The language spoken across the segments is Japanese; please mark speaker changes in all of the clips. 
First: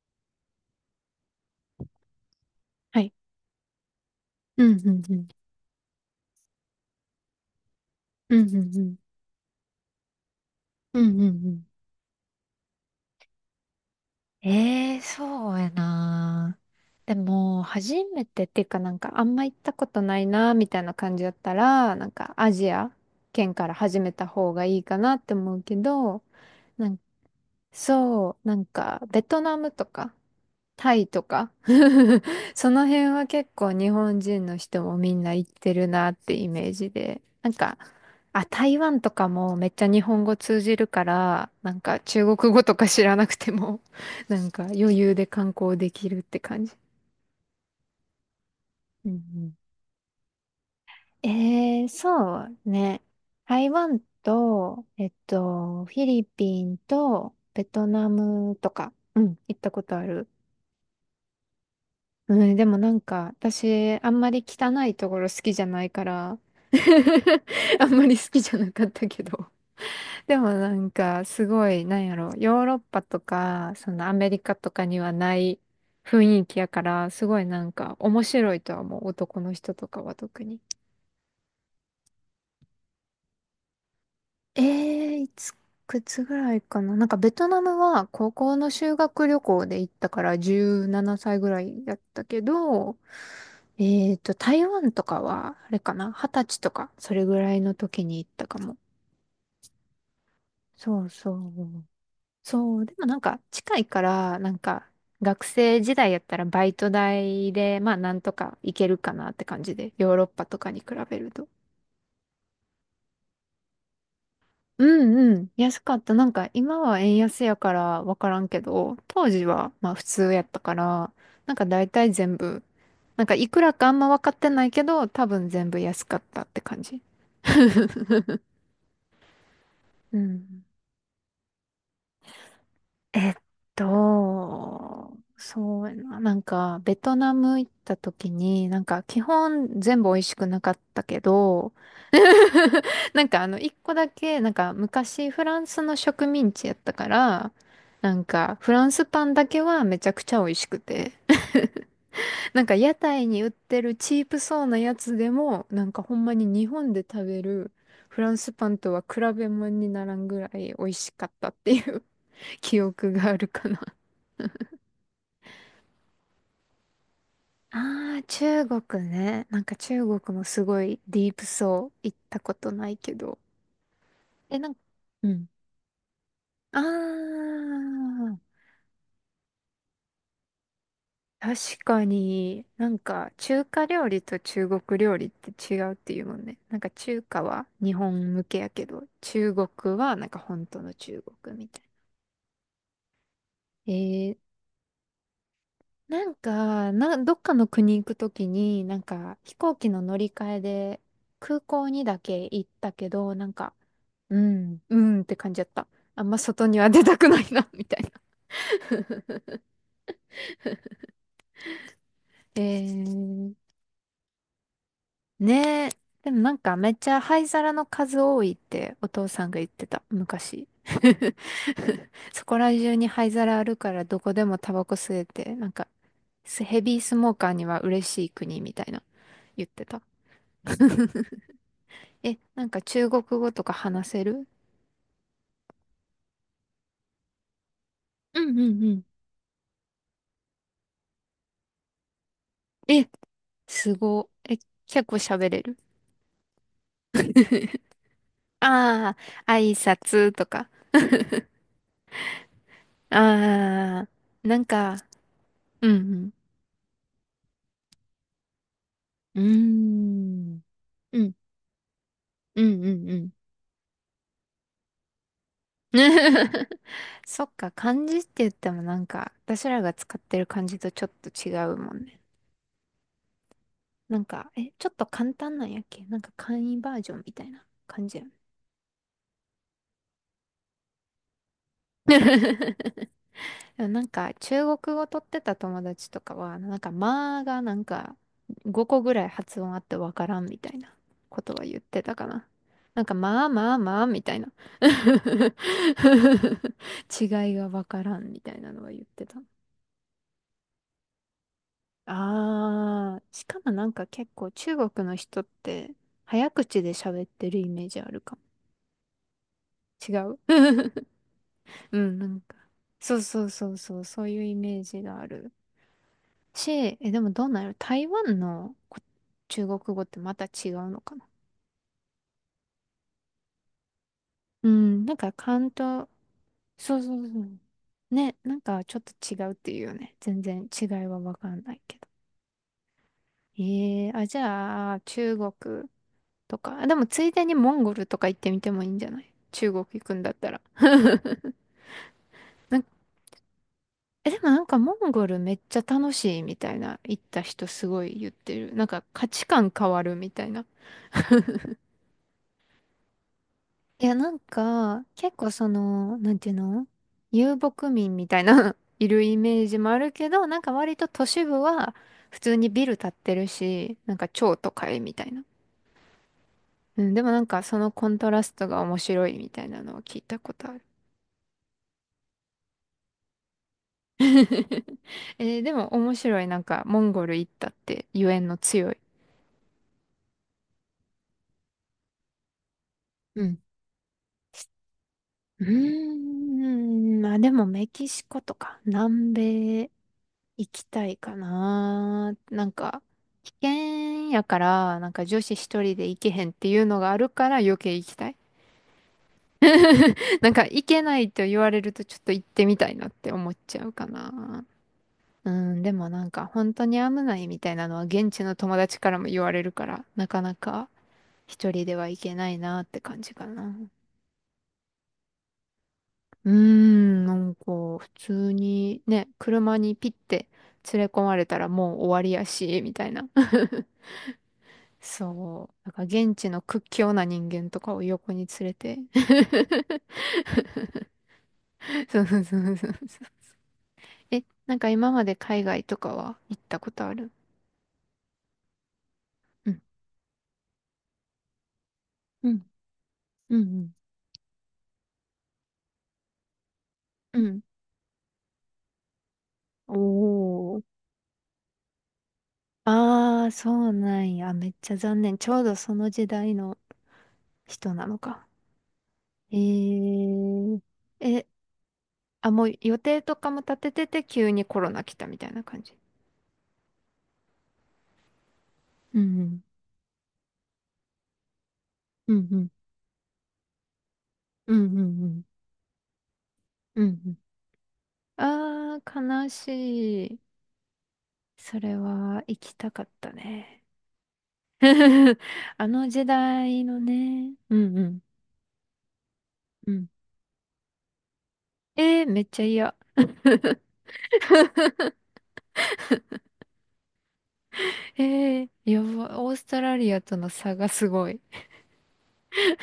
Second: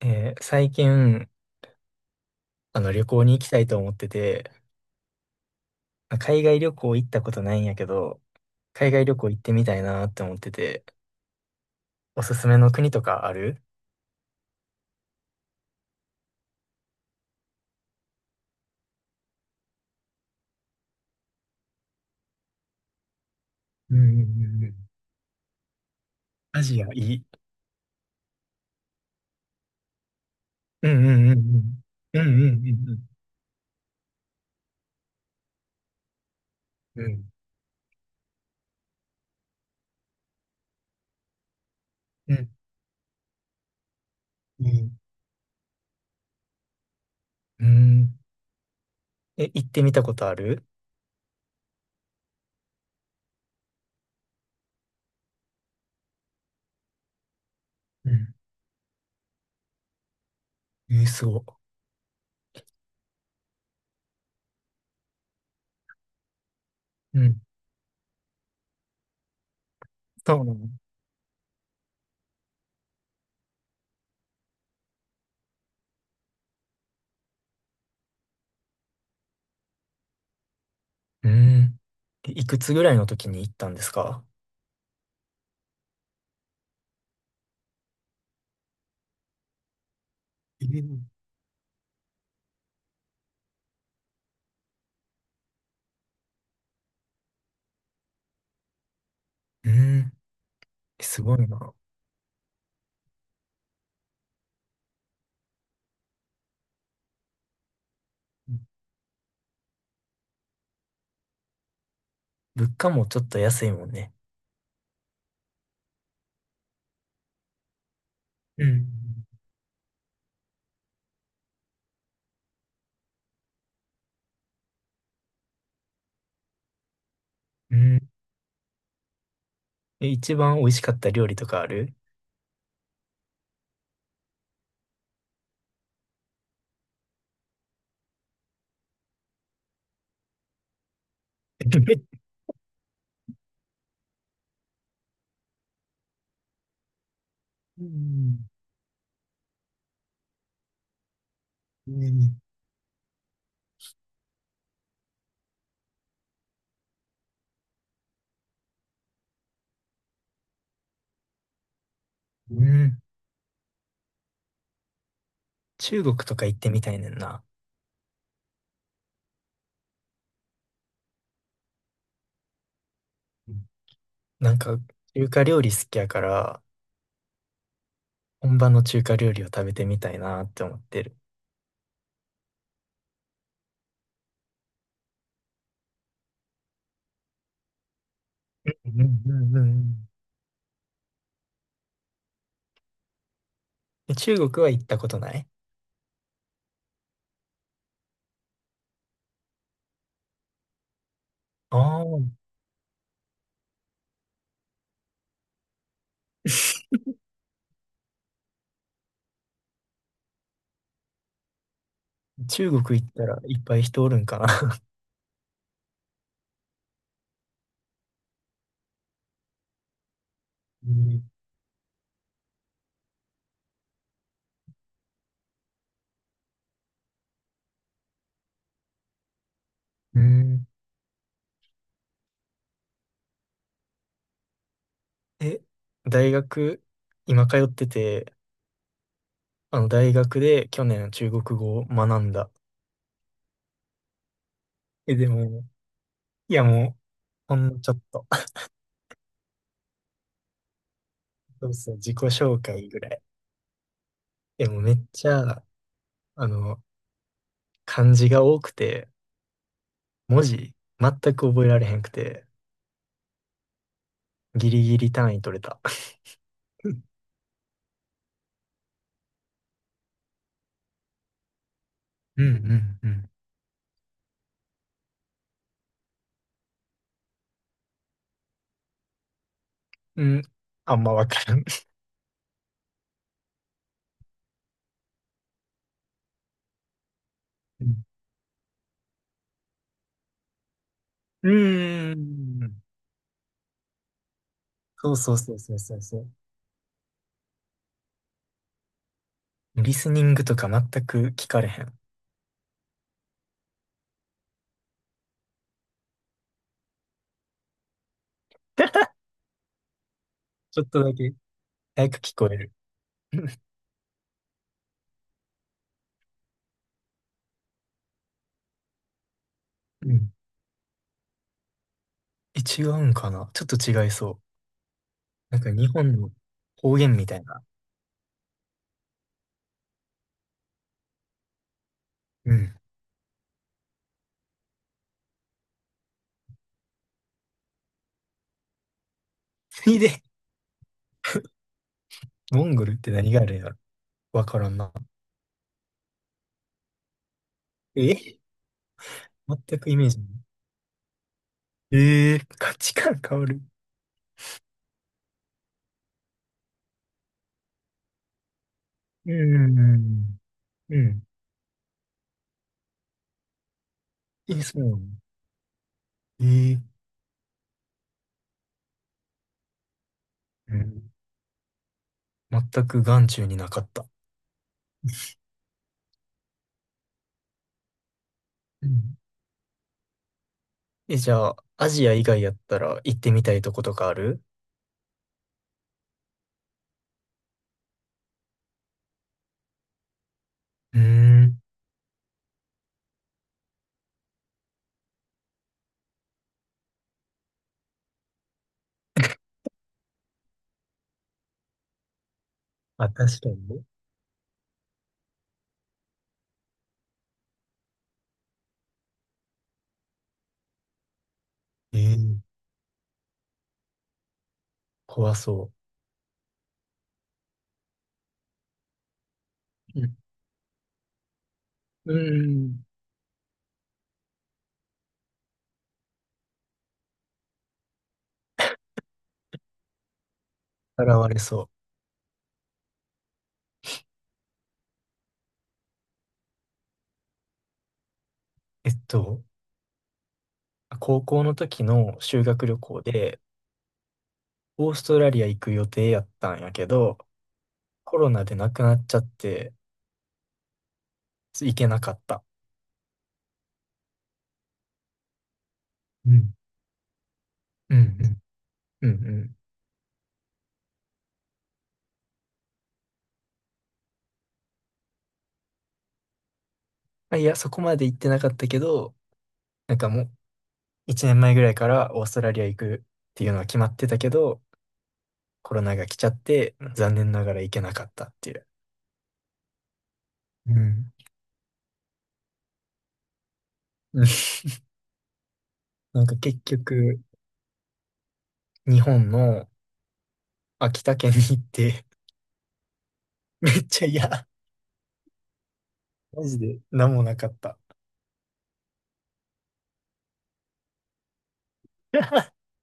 Speaker 1: 最近、
Speaker 2: は
Speaker 1: 旅
Speaker 2: い。
Speaker 1: 行に行きたいと思ってて、
Speaker 2: うん、うん、うん。
Speaker 1: 海外旅行行ったことないんやけど、
Speaker 2: うん、うん、う
Speaker 1: 海
Speaker 2: ん。
Speaker 1: 外旅行行ってみたいなって思ってて、
Speaker 2: うん、うん、うん。
Speaker 1: おすすめの国とかある？
Speaker 2: ええーそうやな。でも、初めてっていうかなんかあんま行ったことないな、みたいな感じだったら、なんかアジア圏から
Speaker 1: うん
Speaker 2: 始
Speaker 1: うん
Speaker 2: め
Speaker 1: う
Speaker 2: た方が
Speaker 1: んうん。
Speaker 2: いいかなって思うけど、
Speaker 1: アジア
Speaker 2: なん
Speaker 1: いい。
Speaker 2: そう、なんか、ベトナムとか、
Speaker 1: う
Speaker 2: タイ
Speaker 1: んう
Speaker 2: と
Speaker 1: んうん
Speaker 2: か、
Speaker 1: うん。うん
Speaker 2: その
Speaker 1: う
Speaker 2: 辺
Speaker 1: ん。
Speaker 2: は結構日本人の人もみんな行ってるなってイメージ
Speaker 1: う
Speaker 2: で、
Speaker 1: ん。
Speaker 2: なんか、あ、台湾とかもめっちゃ日本語通じるから、なんか中
Speaker 1: うん。うん。
Speaker 2: 国語とか知らなくても、なんか
Speaker 1: うんう
Speaker 2: 余
Speaker 1: ん。
Speaker 2: 裕で観光できるって感じ。
Speaker 1: うん。
Speaker 2: う
Speaker 1: え、
Speaker 2: ん
Speaker 1: 行ってみたことある？
Speaker 2: うん、そうね。台湾と、フィリピンとベトナ
Speaker 1: うん。
Speaker 2: ムとか、うん、行ったことある。
Speaker 1: えー、すご。
Speaker 2: うん、でもなんか、私、あんまり汚いところ好きじゃないから
Speaker 1: うん。
Speaker 2: あんまり好きじゃなかったけど。
Speaker 1: そ
Speaker 2: で
Speaker 1: う
Speaker 2: も
Speaker 1: なの？
Speaker 2: なんか、すごい、なんやろ、ヨーロッパとか、そのアメリカとかにはない雰囲気やから、すごいなんか、面白いとは思う、男の人とかは特に。
Speaker 1: うん。えいくつぐらいの時に行ったんですか？
Speaker 2: えー、いつ、くつぐらいかな。なんか、ベトナムは高校の修学旅行で行ったから、
Speaker 1: えー、
Speaker 2: 17歳ぐらいやったけど、台湾とかは、あれかな二十歳とか、それぐらいの時に行ったかも。
Speaker 1: うん。
Speaker 2: そ
Speaker 1: え
Speaker 2: う
Speaker 1: す
Speaker 2: そ
Speaker 1: ごいな。
Speaker 2: う。そう、でもなんか近いから、なんか学生時代やったらバイト代で、まあなんとか行けるかなって感じで、ヨーロッパとかに比べると。
Speaker 1: 物価もちょっと安いもんね。
Speaker 2: うんうん、安かった。なんか今は円安やからわからんけ
Speaker 1: うん。
Speaker 2: ど、当時はまあ普通やったから、なんか大体全部、なんかいくらかあんま分かってないけど、多分全部安かったって感じ。
Speaker 1: うん。え、
Speaker 2: う
Speaker 1: 一番
Speaker 2: ん。
Speaker 1: 美味しかった料理とかある？
Speaker 2: えっそうやな。なんか、ベトナム行った時に、なんか、基本全部美味しくなかったけど、なんか、あの、一個だけ、なんか、昔フランスの植民地やったから、
Speaker 1: う
Speaker 2: なん
Speaker 1: ん。
Speaker 2: か、フランスパンだけはめちゃくちゃ美味しくて。
Speaker 1: うん
Speaker 2: なんか、屋台に売ってるチープそうなやつでも、なんか、ほんまに日本で食べるフランスパンとは比べ物にならんぐらい美味しかったっていう
Speaker 1: う
Speaker 2: 記
Speaker 1: ん。
Speaker 2: 憶があるかな。
Speaker 1: 中国とか行ってみたいねんな。
Speaker 2: ああ、中国ね。なんか中国もすごいディープそう。行ったことないけど。
Speaker 1: うん。な
Speaker 2: え、
Speaker 1: ん
Speaker 2: なん
Speaker 1: か、
Speaker 2: か、う
Speaker 1: 中華
Speaker 2: ん。
Speaker 1: 料理好きやから、
Speaker 2: ああ、
Speaker 1: 本場の中華料理を食べてみたいなって思ってる。
Speaker 2: 確かに、なんか中華料理と中国料理って違うっていうもんね。なんか中華は日本向けやけ
Speaker 1: うんう
Speaker 2: ど、
Speaker 1: んう
Speaker 2: 中
Speaker 1: んう
Speaker 2: 国
Speaker 1: ん。
Speaker 2: はなんか本当の中国みたいな。
Speaker 1: え、中国は行ったことない？
Speaker 2: なんか、どっかの国行くときに、なんか飛行機の乗り換えで空港
Speaker 1: あ
Speaker 2: に
Speaker 1: あ
Speaker 2: だ
Speaker 1: ー。
Speaker 2: け行ったけど、なんか、うん、うんって感じだった。あんま外には出 たくないな みたいな。え
Speaker 1: 中国行ったら
Speaker 2: ー、
Speaker 1: いっぱい人おるんかな。
Speaker 2: ねえ。でもなんかめっちゃ灰皿の数多いってお父さんが言ってた、昔。
Speaker 1: うん
Speaker 2: そこら中に灰皿あるからどこでもタバコ吸えて、なんかスヘビースモーカーには嬉しい国みたいな言ってた。
Speaker 1: うん。
Speaker 2: え、なんか中国語とか話せる？
Speaker 1: え、大学、今通ってて、
Speaker 2: うんうんうん。
Speaker 1: あの大学で去年中国語を学んだ。
Speaker 2: え、すご。え、結
Speaker 1: え、
Speaker 2: 構
Speaker 1: で
Speaker 2: 喋れ
Speaker 1: も、
Speaker 2: る？
Speaker 1: いや、もう、ほんのちょっと。
Speaker 2: ああ、挨拶とか。
Speaker 1: そうですね、自己紹介ぐらい。
Speaker 2: ああ、なん
Speaker 1: でもうめ
Speaker 2: か、
Speaker 1: っちゃ、
Speaker 2: うん
Speaker 1: あの、漢字が多くて、
Speaker 2: うん。うー
Speaker 1: 文
Speaker 2: ん。
Speaker 1: 字
Speaker 2: う
Speaker 1: 全
Speaker 2: ん、
Speaker 1: く覚えられへんくて、
Speaker 2: うん、うん、うん。
Speaker 1: ギリギリ単位取れた。うん
Speaker 2: そっか、漢字って言ってもなんか、私らが使ってる漢字とちょっと違うもんね。
Speaker 1: うんうん。
Speaker 2: なんか、え、ちょっと簡単なんやっけ、なんか簡易バージョンみたいな感じやん。
Speaker 1: うん、あんまわからん。
Speaker 2: でもなんか中国語取ってた友達とかは、なんかまあが、なん
Speaker 1: うん
Speaker 2: か5個ぐらい発音あってわからんみたいなこ
Speaker 1: う
Speaker 2: とは言ってた
Speaker 1: ー
Speaker 2: かな。
Speaker 1: ん。
Speaker 2: なんかまあまあまあみたいな
Speaker 1: そうそうそうそうそうそう。
Speaker 2: 違いがわからんみたいなのは言ってた。
Speaker 1: リスニングとか全く聞かれへん。
Speaker 2: ああ、しかもなんか結構中国の人って早口で喋ってるイメージあるかも。違う。
Speaker 1: ちょっと だけ
Speaker 2: う
Speaker 1: 早
Speaker 2: ん、
Speaker 1: く
Speaker 2: な
Speaker 1: 聞
Speaker 2: ん
Speaker 1: こ
Speaker 2: か。
Speaker 1: える。
Speaker 2: そうそうそうそう、そういうイメージがある。ち、え、でもどうなる、台湾の中国語っ
Speaker 1: う
Speaker 2: て
Speaker 1: ん。
Speaker 2: また違うのかな？
Speaker 1: え、違うんかなちょっと違いそう。
Speaker 2: うん、なんか
Speaker 1: なん
Speaker 2: 関
Speaker 1: か日
Speaker 2: 東、
Speaker 1: 本の方
Speaker 2: そう
Speaker 1: 言
Speaker 2: そ
Speaker 1: み
Speaker 2: う
Speaker 1: た
Speaker 2: そ
Speaker 1: い
Speaker 2: う。
Speaker 1: な。
Speaker 2: ね、なんかちょっと違うっていうよね。全然違いはわかんないけど。
Speaker 1: うん。
Speaker 2: じゃあ、中国とか。あ、でもついでにモンゴルとか行ってみてもいいんじゃない？中 国
Speaker 1: つい
Speaker 2: 行くん
Speaker 1: で。
Speaker 2: だったら。
Speaker 1: モン
Speaker 2: なん
Speaker 1: ゴルって何があるんやろ？
Speaker 2: え、で
Speaker 1: わ
Speaker 2: もな
Speaker 1: か
Speaker 2: ん
Speaker 1: らん
Speaker 2: か
Speaker 1: な。
Speaker 2: モンゴルめっちゃ楽しいみたいな、行った人すごい
Speaker 1: え、
Speaker 2: 言ってる。なんか価値観
Speaker 1: 全
Speaker 2: 変
Speaker 1: くイ
Speaker 2: わ
Speaker 1: メー
Speaker 2: る
Speaker 1: ジない。
Speaker 2: みたいな。
Speaker 1: えー、価値観変わる。
Speaker 2: いや、なんか、結構その、なんていうの、遊牧民みたいな いる
Speaker 1: う
Speaker 2: イメージもあるけ
Speaker 1: ん。
Speaker 2: ど、なんか割
Speaker 1: う
Speaker 2: と
Speaker 1: ん。
Speaker 2: 都市部は普通にビル建ってるし、なんか超
Speaker 1: え、
Speaker 2: 都
Speaker 1: そうな
Speaker 2: 会
Speaker 1: の？
Speaker 2: みたいな。
Speaker 1: えー、
Speaker 2: うん、でもなんかそのコントラストが面白いみたいなのを聞いたことあ
Speaker 1: う
Speaker 2: る。
Speaker 1: ん。全く眼中になかった。
Speaker 2: でも面白い。なんかモンゴル行ったってゆえんの
Speaker 1: う
Speaker 2: 強い。
Speaker 1: ん。え、じゃあ、アジア以外やったら行ってみ
Speaker 2: う
Speaker 1: た
Speaker 2: ん。
Speaker 1: いとことかある？
Speaker 2: うーん、まあでもメキシコとか南米行き
Speaker 1: うー
Speaker 2: たいか
Speaker 1: ん。
Speaker 2: な。なんか、危険やから、なんか女子一人で行けへんっていうのがあるから余計行きたい。なんか行けないと言われるとちょっと行ってみたいな
Speaker 1: あ、
Speaker 2: って
Speaker 1: 確か
Speaker 2: 思っ
Speaker 1: に
Speaker 2: ちゃ
Speaker 1: ね。
Speaker 2: うかな。うん、でもなんか本当に危ないみたいなのは現地の友達からも言われるから、なかなか一人で
Speaker 1: え
Speaker 2: は行け
Speaker 1: ー、
Speaker 2: ないなって感じかな。
Speaker 1: 怖そ
Speaker 2: うーん、なんか普通にね、車に
Speaker 1: う。う
Speaker 2: ピッ
Speaker 1: ん。
Speaker 2: て連れ込まれたらもう終
Speaker 1: うー
Speaker 2: わりやし、
Speaker 1: ん。
Speaker 2: みたいな。そう。だから現地の屈強な人間とかを横に連れて。
Speaker 1: 現れそ
Speaker 2: そうそうそうそうそう。え、なんか今まで海外とかは行ったことある？
Speaker 1: う。
Speaker 2: うん。
Speaker 1: 高校の時の修
Speaker 2: う
Speaker 1: 学
Speaker 2: ん、
Speaker 1: 旅行で、
Speaker 2: うん、
Speaker 1: オーストラリア行く予定やったんやけど、
Speaker 2: うん。うん、
Speaker 1: コロナで亡くなっちゃって、
Speaker 2: おー。
Speaker 1: 行けなかった。
Speaker 2: ああ、そうなんや。めっちゃ残念。ちょうどその時
Speaker 1: う
Speaker 2: 代
Speaker 1: ん。
Speaker 2: の人
Speaker 1: う
Speaker 2: なの
Speaker 1: ん。
Speaker 2: か。
Speaker 1: うんうん。うん。
Speaker 2: えー。え、あ、もう予定とかも立ててて急にコロナ来たみたいな感じ？
Speaker 1: あいや、そこまで行ってなかったけど、
Speaker 2: うん、
Speaker 1: なんかもう、1年前ぐらいからオー
Speaker 2: う
Speaker 1: ス
Speaker 2: ん、
Speaker 1: トラ
Speaker 2: う
Speaker 1: リア
Speaker 2: ん、
Speaker 1: 行くっていうのは決まってたけど、
Speaker 2: うん、うん、うん、うん、
Speaker 1: コロナが来ちゃって、
Speaker 2: うん
Speaker 1: 残
Speaker 2: う
Speaker 1: 念
Speaker 2: ん。
Speaker 1: ながら行けなかったっていう。
Speaker 2: ああ、悲しい。
Speaker 1: うん。
Speaker 2: それは行きたかったね。
Speaker 1: うん。
Speaker 2: あの
Speaker 1: な
Speaker 2: 時
Speaker 1: んか結
Speaker 2: 代の
Speaker 1: 局、
Speaker 2: ね。うんうん。
Speaker 1: 日本の
Speaker 2: うん。
Speaker 1: 秋田県に行って、
Speaker 2: めっちゃ嫌。
Speaker 1: めっちゃ、いや、マジで何もなかった。
Speaker 2: やば、オーストラリアとの差がすごい。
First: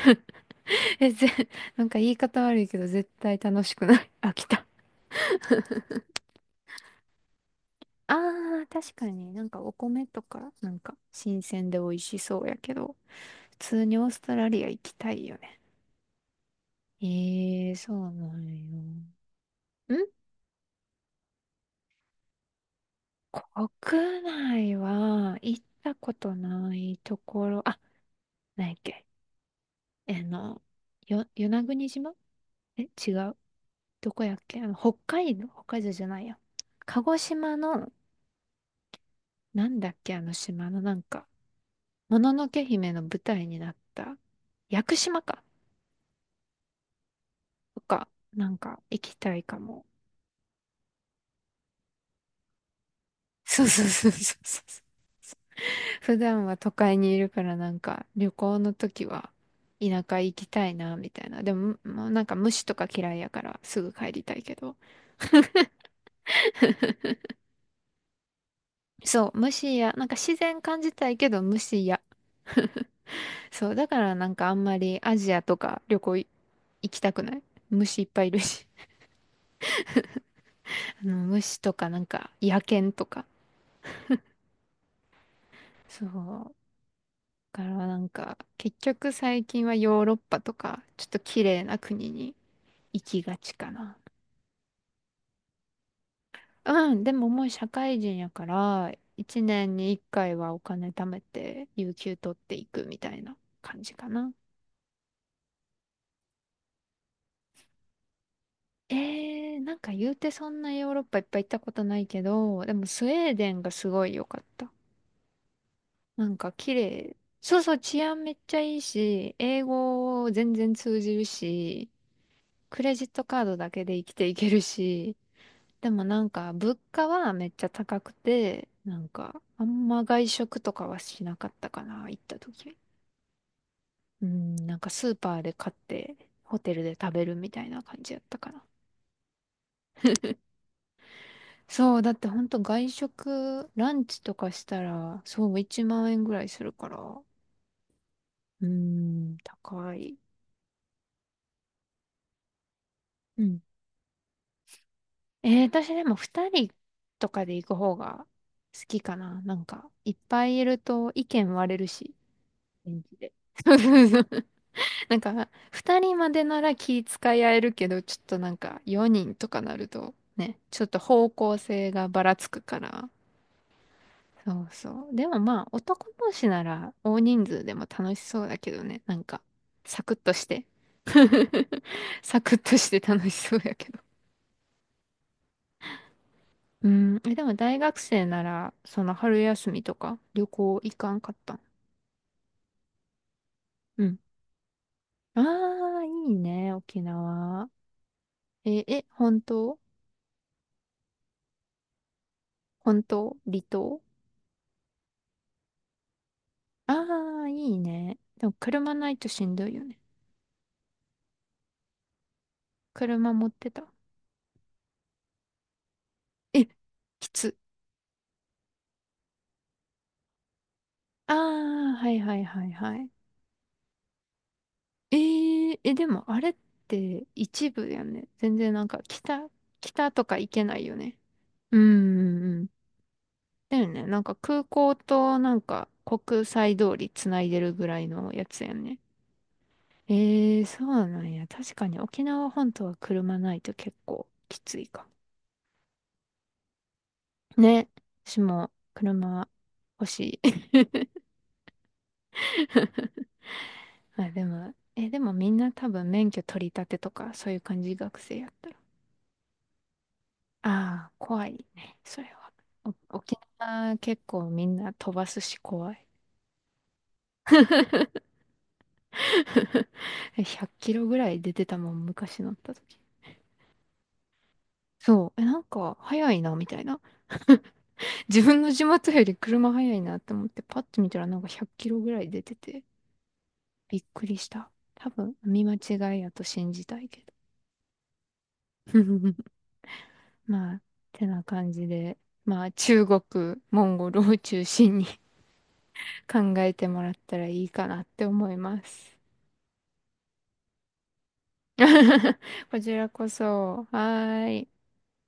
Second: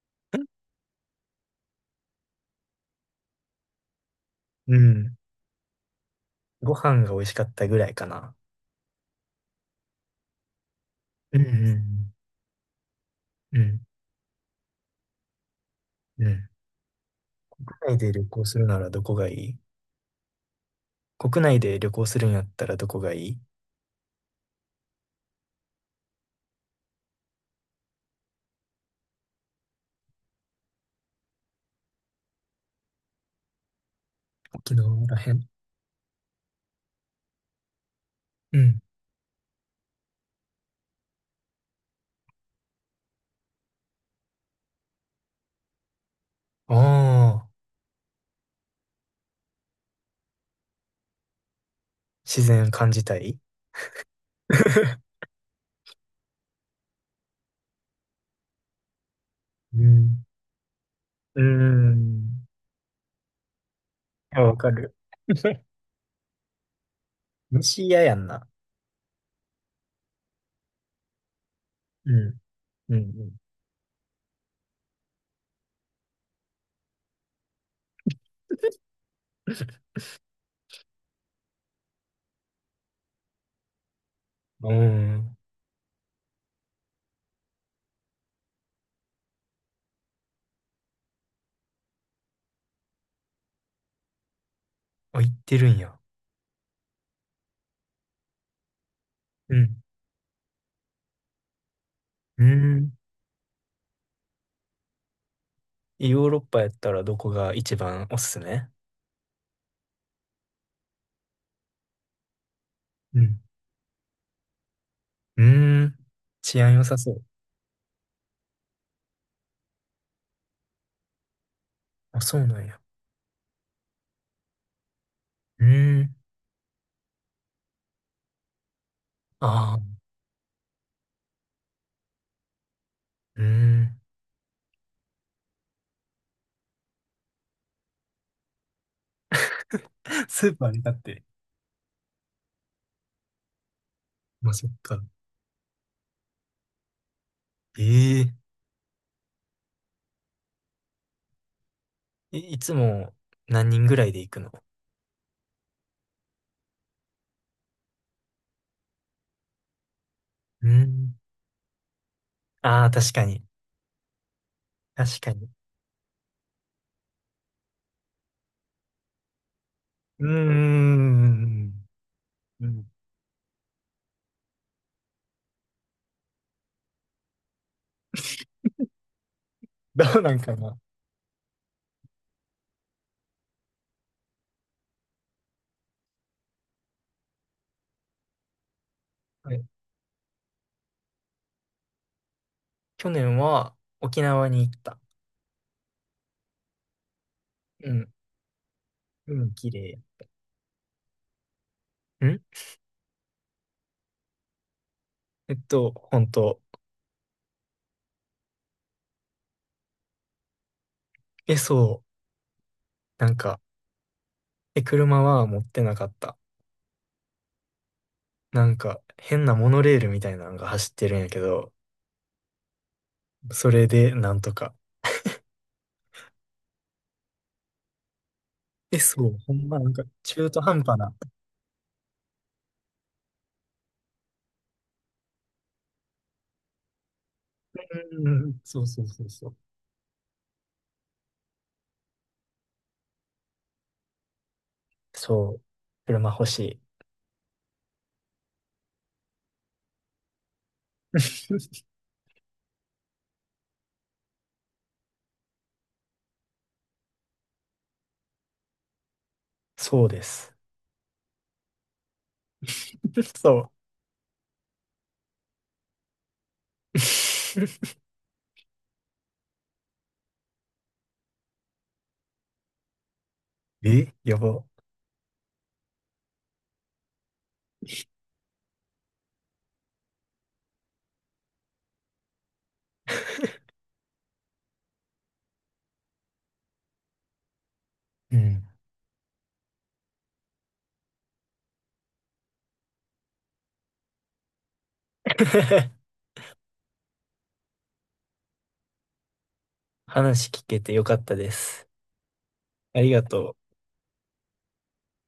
Speaker 2: え、なんか言い方悪いけど絶対楽しくない。飽きた。
Speaker 1: うん。ご飯が美味しかったぐらいか
Speaker 2: あ
Speaker 1: な。
Speaker 2: ー、確かになんかお米とか、なんか
Speaker 1: う
Speaker 2: 新鮮で美味
Speaker 1: ん。
Speaker 2: しそうやけど、普
Speaker 1: うん。うん。
Speaker 2: 通にオーストラリア行きたいよね。
Speaker 1: うん。うん。
Speaker 2: ええー、そ
Speaker 1: 国内
Speaker 2: う
Speaker 1: で旅
Speaker 2: な
Speaker 1: 行
Speaker 2: ん
Speaker 1: するな
Speaker 2: よ。
Speaker 1: らどこがいい？国内で旅行するんやったらどこがいい？
Speaker 2: 国内は行ったことないところ、あ、何やっけ、あの、与那国島。え、違う。どこやっけ、
Speaker 1: 沖
Speaker 2: 北
Speaker 1: 縄らへ
Speaker 2: 海
Speaker 1: ん？
Speaker 2: 道、北海道じゃないや。鹿児島の、
Speaker 1: うん。
Speaker 2: なんだっけあの島のなんか、もののけ姫の舞台になった、屋久島か、
Speaker 1: ああ、
Speaker 2: とか、なんか行きたいかも。
Speaker 1: 自然感じたい？
Speaker 2: そうそうそうそうそう。普段は都会にいるからなんか旅行の時は
Speaker 1: う
Speaker 2: 田舎
Speaker 1: ん。
Speaker 2: 行きたいなみたいな。
Speaker 1: うー
Speaker 2: でも、もうなんか
Speaker 1: ん。
Speaker 2: 虫とか嫌いやからすぐ帰りた
Speaker 1: い
Speaker 2: い
Speaker 1: や、
Speaker 2: け
Speaker 1: わか
Speaker 2: ど。
Speaker 1: る。虫嫌やんな。
Speaker 2: そう、虫や、なんか自然感じたいけど虫や。
Speaker 1: うん。うん。
Speaker 2: そう、だからなんかあんまりアジアとか旅行行きたくない。虫いっぱいいるし。あの虫とかなんか野犬とか。
Speaker 1: うん。うーん。
Speaker 2: そう。だからなんか結局最近はヨーロッパとかちょっと綺麗な国に行きがちかな。
Speaker 1: あ、行ってるんや。
Speaker 2: うん、でももう社会人やから、一
Speaker 1: う
Speaker 2: 年
Speaker 1: ん。
Speaker 2: に一回はお金貯めて、有給取っ
Speaker 1: うー
Speaker 2: ていく
Speaker 1: ん。
Speaker 2: みたいな感じかな。
Speaker 1: ヨーロッパやったらどこが一番おすすめ？
Speaker 2: なんか言うてそんなヨーロッパいっぱい行ったことないけど、でもスウ
Speaker 1: う
Speaker 2: ェー
Speaker 1: ん。
Speaker 2: デンがすごい良かった。
Speaker 1: うーん。
Speaker 2: なんか
Speaker 1: 治安
Speaker 2: 綺
Speaker 1: 良さそ
Speaker 2: 麗。
Speaker 1: う。
Speaker 2: そうそう、治安めっちゃいいし、英語全然通じるし、
Speaker 1: あ、そうなんや。
Speaker 2: クレジットカードだけで生きていけるし、
Speaker 1: う
Speaker 2: で
Speaker 1: ー
Speaker 2: も
Speaker 1: ん。
Speaker 2: なんか物価はめっちゃ高くて、なんかあ
Speaker 1: あ
Speaker 2: ん
Speaker 1: あ。
Speaker 2: ま外食とかはしなかったかな、行った時。
Speaker 1: うーん。
Speaker 2: うん、なんかスーパーで買ってホテルで食べるみたいな感じやったかな。
Speaker 1: スーパーに立って。
Speaker 2: そう、だってほんと外食、ランチとか
Speaker 1: まあ、
Speaker 2: し
Speaker 1: そっ
Speaker 2: た
Speaker 1: か。
Speaker 2: ら、そう、1万円ぐらいするから、う
Speaker 1: ええ
Speaker 2: ーん、高い。
Speaker 1: い、いつも
Speaker 2: うん。
Speaker 1: 何人ぐらいで行くの？
Speaker 2: 私でも2人とかで行く方が好きかな。なんか、いっぱいい
Speaker 1: う
Speaker 2: ると
Speaker 1: ん。
Speaker 2: 意見割れるし、
Speaker 1: ああー、
Speaker 2: 現
Speaker 1: 確
Speaker 2: 地
Speaker 1: か
Speaker 2: で。
Speaker 1: に。
Speaker 2: そうそうそう。な
Speaker 1: 確
Speaker 2: ん
Speaker 1: か
Speaker 2: か、
Speaker 1: に。
Speaker 2: 2人までなら気遣い合えるけど、ちょっとなんか4人とかなると、
Speaker 1: うー
Speaker 2: ね、ちょっと方向
Speaker 1: ん。
Speaker 2: 性がばらつく
Speaker 1: う
Speaker 2: か
Speaker 1: ん。
Speaker 2: ら、そうそう。でもまあ、男同士なら大人数でも楽しそうだけどね。なんか、サ
Speaker 1: ど
Speaker 2: クッ
Speaker 1: う
Speaker 2: と
Speaker 1: なん
Speaker 2: し
Speaker 1: か
Speaker 2: て。
Speaker 1: な。
Speaker 2: サクッとして楽しそうやけど。うん。え、でも大学生なら、その春
Speaker 1: はい。
Speaker 2: 休みとか旅行行かんかったん？
Speaker 1: 去年は
Speaker 2: うん。
Speaker 1: 沖縄に行った。
Speaker 2: ああ、いいね、沖縄。
Speaker 1: うん。
Speaker 2: え、
Speaker 1: う
Speaker 2: 本
Speaker 1: ん。綺
Speaker 2: 当？
Speaker 1: 麗。ん。
Speaker 2: 本当、離島？
Speaker 1: 本当。
Speaker 2: ああ、いいね。でも車ないとしんどいよね。
Speaker 1: え、そう。な
Speaker 2: 車
Speaker 1: ん
Speaker 2: 持っ
Speaker 1: か、
Speaker 2: てた？
Speaker 1: え、車は持ってなかった。
Speaker 2: え、きつ。
Speaker 1: なんか、変なモノレールみたいなのが走ってるんや
Speaker 2: あ
Speaker 1: けど、
Speaker 2: あ、はいはいはいはい。
Speaker 1: それでなんとか。
Speaker 2: え、でもあれって一部やね。全然なん
Speaker 1: え、
Speaker 2: か
Speaker 1: そう。
Speaker 2: 北、
Speaker 1: ほんま、なんか、
Speaker 2: 北とか
Speaker 1: 中
Speaker 2: 行
Speaker 1: 途
Speaker 2: けな
Speaker 1: 半
Speaker 2: いよ
Speaker 1: 端な。
Speaker 2: ね。うんうんうん。だよね。なんか空港となんか国際通りつないでるぐらい
Speaker 1: う
Speaker 2: のや
Speaker 1: ん。
Speaker 2: つやん
Speaker 1: そう
Speaker 2: ね。
Speaker 1: そうそうそう。
Speaker 2: そうなんや。確かに沖縄本島は車ないと結構きついか
Speaker 1: そう、車欲しい。
Speaker 2: も。ね。私も車欲しい。あ、でも、え、でもみんな多分免許取り立てとかそういう感じ？学生やったら。
Speaker 1: そうです。
Speaker 2: ああ、怖いね。それは。沖
Speaker 1: そう。
Speaker 2: 縄結構みんな飛ばすし怖い。100キロぐらい出てたもん、昔乗った時。
Speaker 1: えやば。
Speaker 2: そう。え、なんか、早いな、みたいな。自分の地元より車早いなって思って、パッと見たらなんか100キロぐらい出てて、びっくりした。多分、見間違いやと信じたいけど。
Speaker 1: うん。
Speaker 2: まあ、てな感じで、まあ、中国、モンゴルを中心に 考えてもらったらいいかなって思います。
Speaker 1: 話聞けてよかったです。
Speaker 2: こち
Speaker 1: あ
Speaker 2: ら
Speaker 1: りが
Speaker 2: こ
Speaker 1: とう。
Speaker 2: そ。はーい。